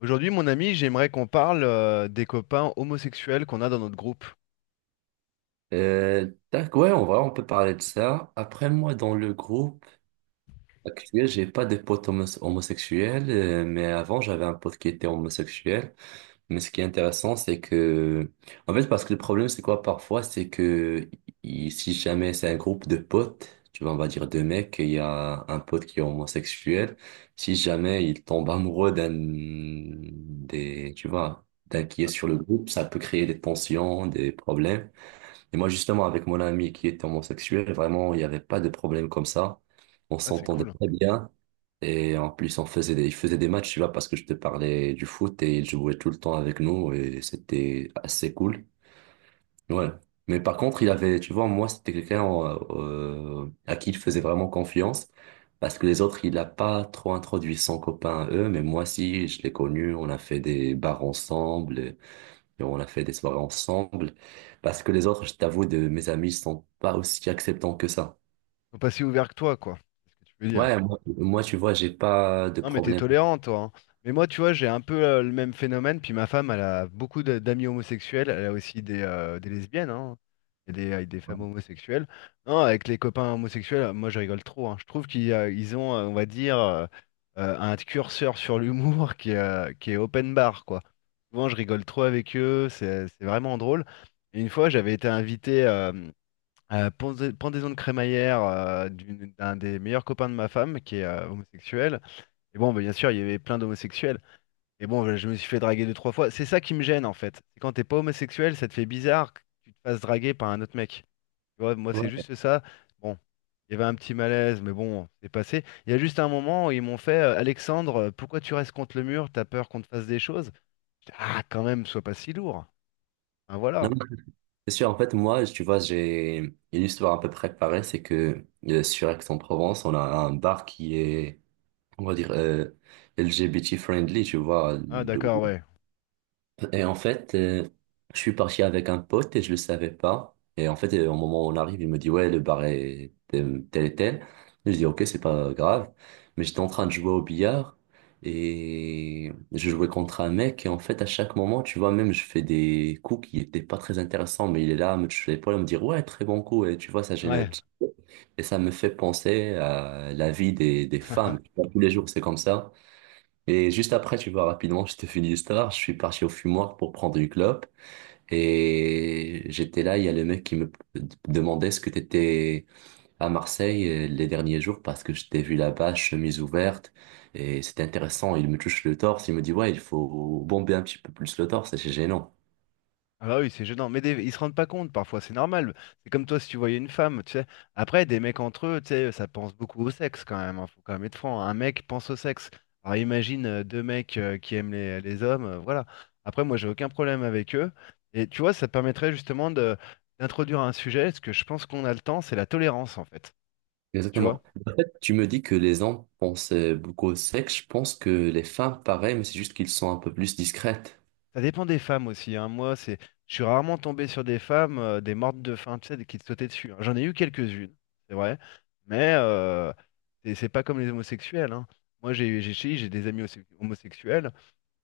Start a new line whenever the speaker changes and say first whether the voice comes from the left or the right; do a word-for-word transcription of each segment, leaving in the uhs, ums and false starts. left: Aujourd'hui, mon ami, j'aimerais qu'on parle euh, des copains homosexuels qu'on a dans notre groupe.
right: Euh, tac, ouais, en vrai, on peut parler de ça. Après, moi, dans le groupe actuel, j'ai pas de potes homos- homosexuels, euh, mais avant, j'avais un pote qui était homosexuel. Mais ce qui est intéressant, c'est que, en fait, parce que le problème, c'est quoi parfois, c'est que i- si jamais c'est un groupe de potes, tu vois, on va dire deux mecs, et il y a un pote qui est homosexuel, si jamais il tombe amoureux d'un des, tu vois, d'un qui est sur le groupe, ça peut créer des tensions, des problèmes. Et moi, justement, avec mon ami qui était homosexuel, vraiment, il n'y avait pas de problème comme ça. On
left: Ah, c'est
right: s'entendait
left: cool. Ils
right: très bien. Et en plus, on faisait des, il faisait des matchs, tu vois, parce que je te parlais du foot et il jouait tout le temps avec nous et c'était assez cool. Ouais. Mais par contre, il avait, tu vois, moi, c'était quelqu'un euh, euh, à qui il faisait vraiment confiance parce que les autres, il n'a pas trop introduit son copain à eux, mais moi, si, je l'ai connu, on a fait des bars ensemble. Et on a fait des soirées ensemble. Parce que les autres, je t'avoue, de mes amis, sont pas aussi acceptants que ça.
left: sont pas si ouverts que toi, quoi. C'est ce que tu veux dire.
right: Ouais, moi, moi, tu vois, j'ai pas de
left: Non, mais t'es
right: problème.
left: tolérant, toi, hein. Mais moi, tu vois, j'ai un peu euh, le même phénomène. Puis ma femme, elle a beaucoup de- d'amis homosexuels. Elle a aussi des, euh, des lesbiennes, hein, et des, et des femmes homosexuelles. Non, avec les copains homosexuels, moi, je rigole trop, hein. Je trouve qu'ils euh, ils ont, euh, on va dire, euh, euh, un curseur sur l'humour qui est, euh, qui est open bar, quoi. Souvent, je rigole trop avec eux. C'est c'est vraiment drôle. Et une fois, j'avais été invité euh, à la pendaison de crémaillère euh, d'une- d'un des meilleurs copains de ma femme, qui est euh, homosexuel. Et bon, bah, bien sûr, il y avait plein d'homosexuels. Et bon, bah, je me suis fait draguer deux, trois fois. C'est ça qui me gêne, en fait. C'est quand t'es pas homosexuel, ça te fait bizarre que tu te fasses draguer par un autre mec. Tu vois, moi, c'est
right: Ouais.
left: juste ça. Bon, il y avait un petit malaise, mais bon, c'est passé. Il y a juste un moment où ils m'ont fait, euh, Alexandre, euh, pourquoi tu restes contre le mur? T'as peur qu'on te fasse des choses? J'étais, ah, quand même, sois pas si lourd. Hein,
right: Non,
left: voilà.
right: non, c'est sûr. En fait, moi, tu vois, j'ai une histoire à peu près pareille. C'est que euh, sur Aix-en-Provence, on a un bar qui est, on va dire, euh, L G B T friendly, tu vois.
left: Ah, d'accord, ouais.
right: Et en fait, euh, je suis parti avec un pote et je le savais pas. Et en fait, euh, au moment où on arrive, il me dit, ouais, le bar est tel, tel et tel. Et Je dis, ok, c'est pas grave. Mais j'étais en train de jouer au billard et je jouais contre un mec. Et en fait, à chaque moment, tu vois, même je fais des coups qui étaient pas très intéressants, mais il est là à me toucher l'épaule, à me dire, ouais, très bon coup. Et tu vois, ça gêne un
left: Ouais.
right: petit peu. Et ça me fait penser à la vie des, des femmes. Tu vois, Tous les jours, c'est comme ça. Et juste après, tu vois, rapidement, je te fais l'histoire. Je suis parti au fumoir pour prendre une clope. Et j'étais là, il y a le mec qui me demandait ce que t'étais à Marseille euh, les derniers jours parce que je t'ai vu là-bas, chemise ouverte. Et c'était intéressant. Il me touche le torse. Il me dit, ouais, il faut bomber un petit peu plus le torse. C'est gênant.
left: Ah bah oui, c'est gênant. Mais des- ils se rendent pas compte, parfois, c'est normal. C'est comme toi si tu voyais une femme, tu sais. Après, des mecs entre eux, tu sais, ça pense beaucoup au sexe quand même, hein. Faut quand même être franc, hein. Un mec pense au sexe. Alors imagine euh, deux mecs euh, qui aiment les, les hommes, euh, voilà. Après, moi, j'ai aucun problème avec eux. Et tu vois, ça te permettrait justement de d'introduire un sujet, ce que je pense qu'on a le temps, c'est la tolérance, en fait. Tu vois?
right: Exactement. Tu me dis que les hommes pensent euh, beaucoup au sexe. Je pense que les femmes, pareil, mais c'est juste qu'ils sont un peu plus discrètes.
left: Ça dépend des femmes aussi, hein. Moi, c'est, je suis rarement tombé sur des femmes, euh, des mortes de faim, tu sais, qui te sautaient dessus, hein. J'en ai eu quelques-unes, c'est vrai, mais euh, c'est c'est pas comme les homosexuels, hein. Moi, j'ai j'ai j'ai- chez- j'ai des amis homo- homosexuels.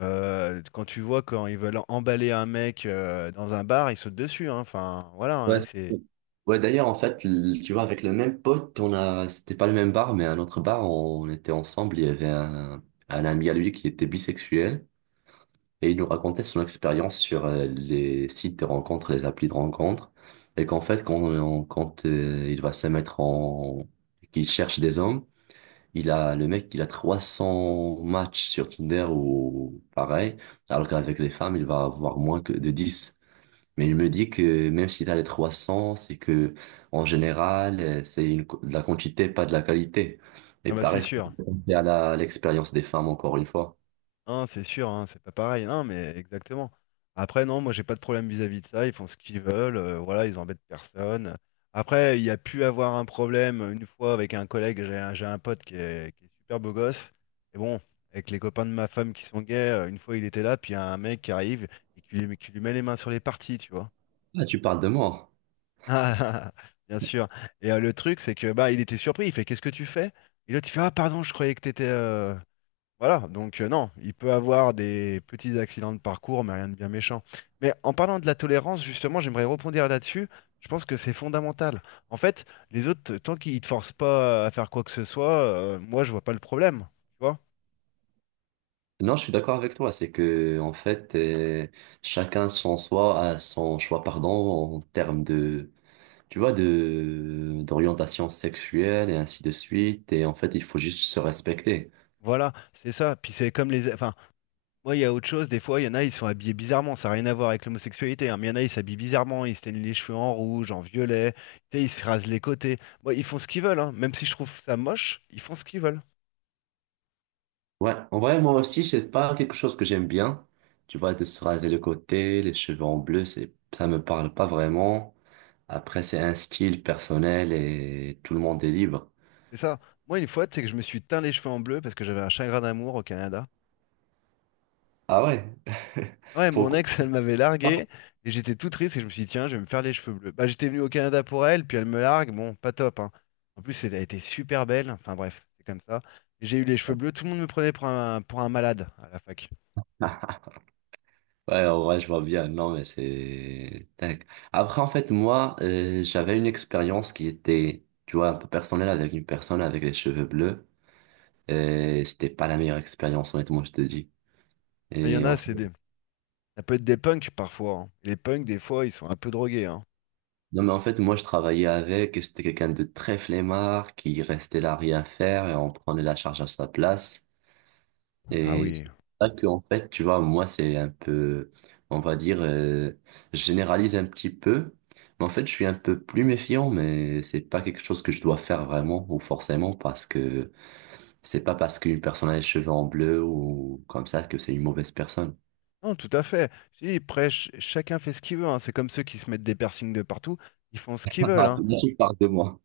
left: Euh, quand tu vois quand ils veulent emballer un mec euh, dans un bar, ils sautent dessus, hein. Enfin, voilà,
right: Ouais,
left: hein,
right: c'est
left: c'est
right: cool. Ouais, d'ailleurs, en fait, l- tu vois, avec le même pote, on a, c'était pas le même bar, mais un autre bar, on était ensemble, il y avait un, un ami à lui qui était bisexuel, et il nous racontait son expérience sur euh, les sites de rencontres, les applis de rencontres, et qu'en fait, quand, on- quand euh, il va se mettre en, qu'il cherche des hommes, il a, le mec, il a trois cents matchs sur Tinder ou pareil, alors qu'avec les femmes, il va avoir moins que de dix, mais je me dis que même si tu as les trois cents, c'est que en général, euh, c'est une, co- de la quantité, pas de la qualité.
left: ah
right: Et
left: bah, c'est
right: pareil,
left: sûr.
right: c'est à la- à l'expérience des femmes, encore une fois.
left: Hein, c'est sûr, hein, c'est pas pareil. Non, mais exactement. Après, non, moi, j'ai pas de problème vis-à-vis de ça. Ils font ce qu'ils veulent, euh, voilà, ils embêtent personne. Après, il y a pu avoir un problème une fois avec un collègue. J'ai un, j'ai un pote qui est, qui est super beau gosse. Et bon, avec les copains de ma femme qui sont gays, euh, une fois il était là, puis il y a un mec qui arrive et qui lui, qui lui met les mains sur les parties, tu vois.
right: Ah, tu parles de moi.
left: Ah, bien sûr. Et euh, le truc, c'est que bah, il était surpris. Il fait, qu'est-ce que tu fais? Et l'autre, il fait, ah, pardon, je croyais que t'étais, euh, voilà, donc euh, non, il peut avoir des petits accidents de parcours, mais rien de bien méchant. Mais en parlant de la tolérance, justement, j'aimerais rebondir là-dessus. Je pense que c'est fondamental. En fait, les autres, tant qu'ils ne te forcent pas à faire quoi que ce soit, euh, moi, je vois pas le problème. Tu vois?
right: Non, je suis d'accord avec toi. C'est que, en fait, euh, chacun son soi, a son choix, pardon, en termes de, tu vois, de, d'orientation sexuelle et ainsi de suite. Et en fait, il faut juste se respecter.
left: Voilà, c'est ça. Puis c'est comme les... Enfin, moi, il y a autre chose. Des fois, il y en a, ils sont habillés bizarrement. Ça n'a rien à voir avec l'homosexualité, hein, mais il y en a, ils s'habillent bizarrement. Ils se teignent les cheveux en rouge, en violet. Tu sais, ils se rasent les côtés. Moi, ils font ce qu'ils veulent, hein. Même si je trouve ça moche, ils font ce qu'ils veulent.
right: Ouais, en vrai, moi aussi, c'est pas quelque chose que j'aime bien. Tu vois, de se raser le côté, les cheveux en bleu, c'est, ça me parle pas vraiment. Après, c'est un style personnel et tout le monde est libre.
left: C'est ça. Moi, une fois, c'est que je me suis teint les cheveux en bleu parce que j'avais un chagrin d'amour au Canada.
right: Ah ouais?
left: Ouais, mon
right: Pourquoi
left: ex, elle m'avait
right: pas?
left: largué et j'étais tout triste et je me suis dit, tiens, je vais me faire les cheveux bleus. Bah, j'étais venu au Canada pour elle, puis elle me largue. Bon, pas top, hein. En plus, elle a été super belle. Enfin, bref, c'est comme ça. Et j'ai eu les cheveux bleus, tout le monde me prenait pour un, pour un malade à la fac.
right: Ouais, en vrai, je vois bien. Non, mais c'est tac. Après, en fait, moi, euh, j'avais une expérience qui était, tu vois, un peu personnelle avec une personne avec les cheveux bleus. Et c'était pas la meilleure expérience, honnêtement, je te dis.
left: Enfin, il y en
right: Et
left: a,
right: en fait,
left: c'est des... Ça peut être des punks parfois, hein. Les punks, des fois, ils sont un peu drogués, hein.
right: non, mais en fait, moi, je travaillais avec, et c'était quelqu'un de très flemmard qui restait là à rien faire et on prenait la charge à sa place.
left: Ah
right: Et c'est
left: oui.
right: pour ça que, en fait, tu vois, moi, c'est un peu, on va dire, euh, je généralise un petit peu, mais en fait, je suis un peu plus méfiant, mais c'est pas quelque chose que je dois faire vraiment ou forcément parce que c'est pas parce qu'une personne a les cheveux en bleu ou comme ça que c'est une mauvaise personne.
left: Non, tout à fait. Je dis, après, ch- chacun fait ce qu'il veut, hein. C'est comme ceux qui se mettent des piercings de partout. Ils font ce qu'ils veulent,
right: Ah,
left: hein.
right: tout le monde parle de moi.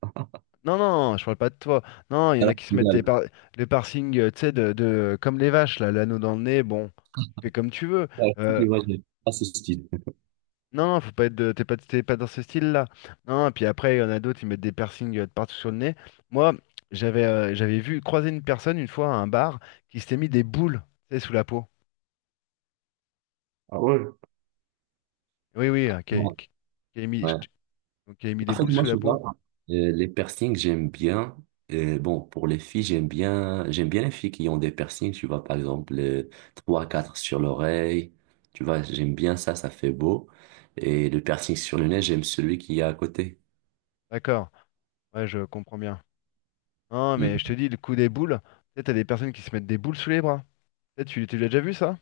left: Non, non, je parle pas de toi. Non, il y en a
right: Voilà,
left: qui se mettent des
right: génial.
left: par- le parsing, euh, tu sais, de, de- comme les vaches, là, l'anneau dans le nez, bon, tu fais comme tu veux.
right: Ah, si
left: Euh,
right: tu vois, j'ai pas ce style.
left: non, non, faut pas être de- t'es pas, t'es pas dans ce style-là. Non, puis après, il y en a d'autres, ils mettent des piercings euh, de partout sur le nez. Moi, j'avais euh, j'avais vu croiser une personne une fois à un bar qui s'était mis des boules, tu sais, sous la peau.
right: Ah ouais?
left: Oui, oui, euh, qui, a-
right: Ouais.
left: qui- qui a mis, je te- donc, qui a mis
right: En
left: des
right: fait,
left: boules
right: moi,
left: sous la
right: souvent,
left: peau.
right: euh, les piercings, j'aime bien. Euh, bon, pour les filles, j'aime bien, j'aime bien les filles qui ont des piercings, tu vois, par exemple, euh, trois, quatre sur l'oreille. Tu vois, j'aime bien ça, ça fait beau. Et le piercing sur le nez, j'aime celui qui est à côté.
left: D'accord, ouais, je comprends bien. Non, mais
right: Mm.
left: je te dis, le coup des boules, tu sais, t'as des personnes qui se mettent des boules sous les bras. Tu sais, tu tu l'as déjà vu, ça?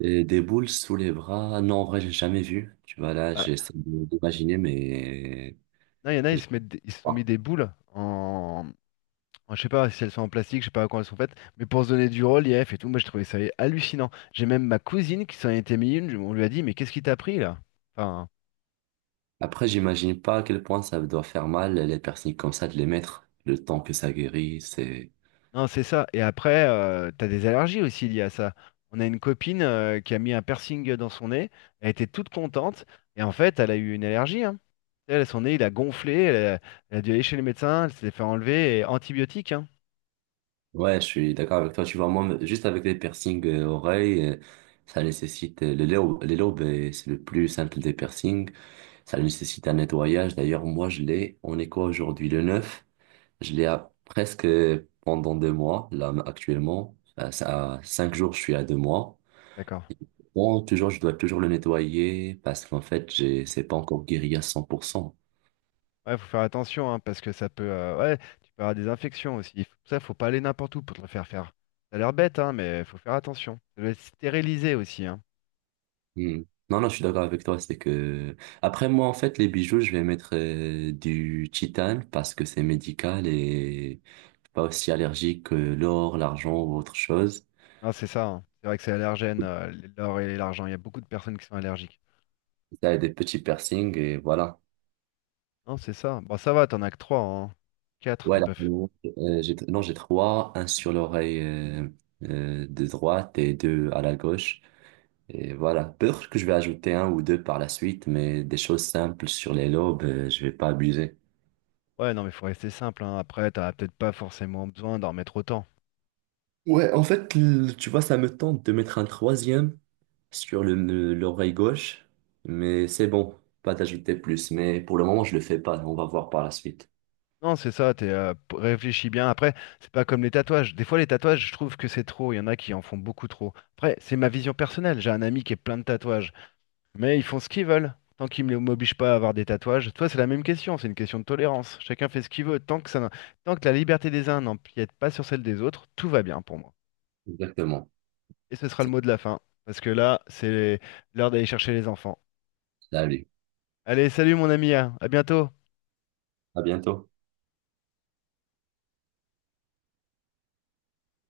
right: Et des boules sous les bras, non, en vrai, j'ai jamais vu. Tu vois, là,
left: Ah,
right: j'essaie de- d'imaginer, mais
left: non, il y en a,
right: je
left: ils
right: sais
left: se mettent, des- ils se sont mis
right: pas.
left: des boules en, en- je sais pas si elles sont en plastique, je sais pas comment elles sont faites, mais pour se donner du relief et tout, moi je trouvais ça hallucinant. J'ai même ma cousine qui s'en était mis une, je- on lui a dit, mais qu'est-ce qui t'a pris là? Enfin,
right: Après, j'imagine pas à quel point ça doit faire mal, les piercings comme ça, de les mettre. Le temps que ça guérit, c'est…
left: non, c'est ça. Et après, euh, t'as des allergies aussi liées à ça. On a une copine euh, qui a mis un piercing dans son nez, elle était toute contente, et en fait, elle a eu une allergie, hein. Elle, son nez, il a gonflé, elle a, elle a dû aller chez le médecin, elle s'est fait enlever, et antibiotiques, hein.
right: Ouais, je suis d'accord avec toi. Tu vois, moi, juste avec les piercings euh, oreilles, euh, ça nécessite euh, les lobes, les lobes, euh, c'est le plus simple des piercings. Ça nécessite un nettoyage. D'ailleurs, moi, je l'ai. On est quoi aujourd'hui? Le neuf. Je l'ai à presque euh, pendant deux mois. Là, actuellement, à à cinq jours, je suis à deux mois.
left: D'accord.
right: Bon, toujours, je dois toujours le nettoyer parce qu'en fait, j'ai, c'est pas encore guéri à cent pour cent.
left: Ouais, faut faire attention, hein, parce que ça peut, euh, ouais, tu peux avoir des infections aussi. faut- Ça, faut pas aller n'importe où pour te le faire faire. Ça a l'air bête, hein, mais faut faire attention. Ça doit être stérilisé aussi, hein.
right: Hmm. Non, non, je suis d'accord avec toi. C'est que après moi, en fait, les bijoux, je vais mettre euh, du titane parce que c'est médical et pas aussi allergique que l'or, l'argent ou autre chose.
left: Non, c'est ça, hein. C'est vrai que c'est allergène, euh, l'or et l'argent. Il y a beaucoup de personnes qui sont allergiques.
right: Ça a des petits piercings et voilà.
left: Non, c'est ça. Bon, ça va, t'en as que trois hein. quatre, t'as
right: Ouais, là,
left: pas fait.
right: euh, j'ai, non, j'ai trois, un sur l'oreille euh, euh, de droite et deux à la gauche. Et voilà. Peut-être que je vais ajouter un ou deux par la suite, mais des choses simples sur les lobes, euh, je vais pas abuser.
left: Ouais, non, mais faut rester simple, hein. Après, t'as peut-être pas forcément besoin d'en mettre autant.
right: Ouais, en fait, l- tu vois, ça me tente de mettre un troisième sur le, le- l'oreille gauche, mais c'est bon, pas d'ajouter plus. Mais pour le moment, je le fais pas. On va voir par la suite.
left: Non, c'est ça, t'es, euh, p- réfléchis bien. Après, c'est pas comme les tatouages. Des fois, les tatouages, je trouve que c'est trop. Il y en a qui en font beaucoup trop. Après, c'est ma vision personnelle. J'ai un ami qui est plein de tatouages. Mais ils font ce qu'ils veulent. Tant qu'ils ne m'obligent pas à avoir des tatouages. Toi, c'est la même question. C'est une question de tolérance. Chacun fait ce qu'il veut. Tant que ça, n'en- tant que la liberté des uns n'empiète pas sur celle des autres, tout va bien pour moi.
right: Exactement.
left: Et ce sera le
right: C'est-
left: mot de la fin. Parce que là, c'est l'heure d'aller chercher les enfants.
right: Salut.
left: Allez, salut mon ami, hein. À bientôt.
right: À bientôt.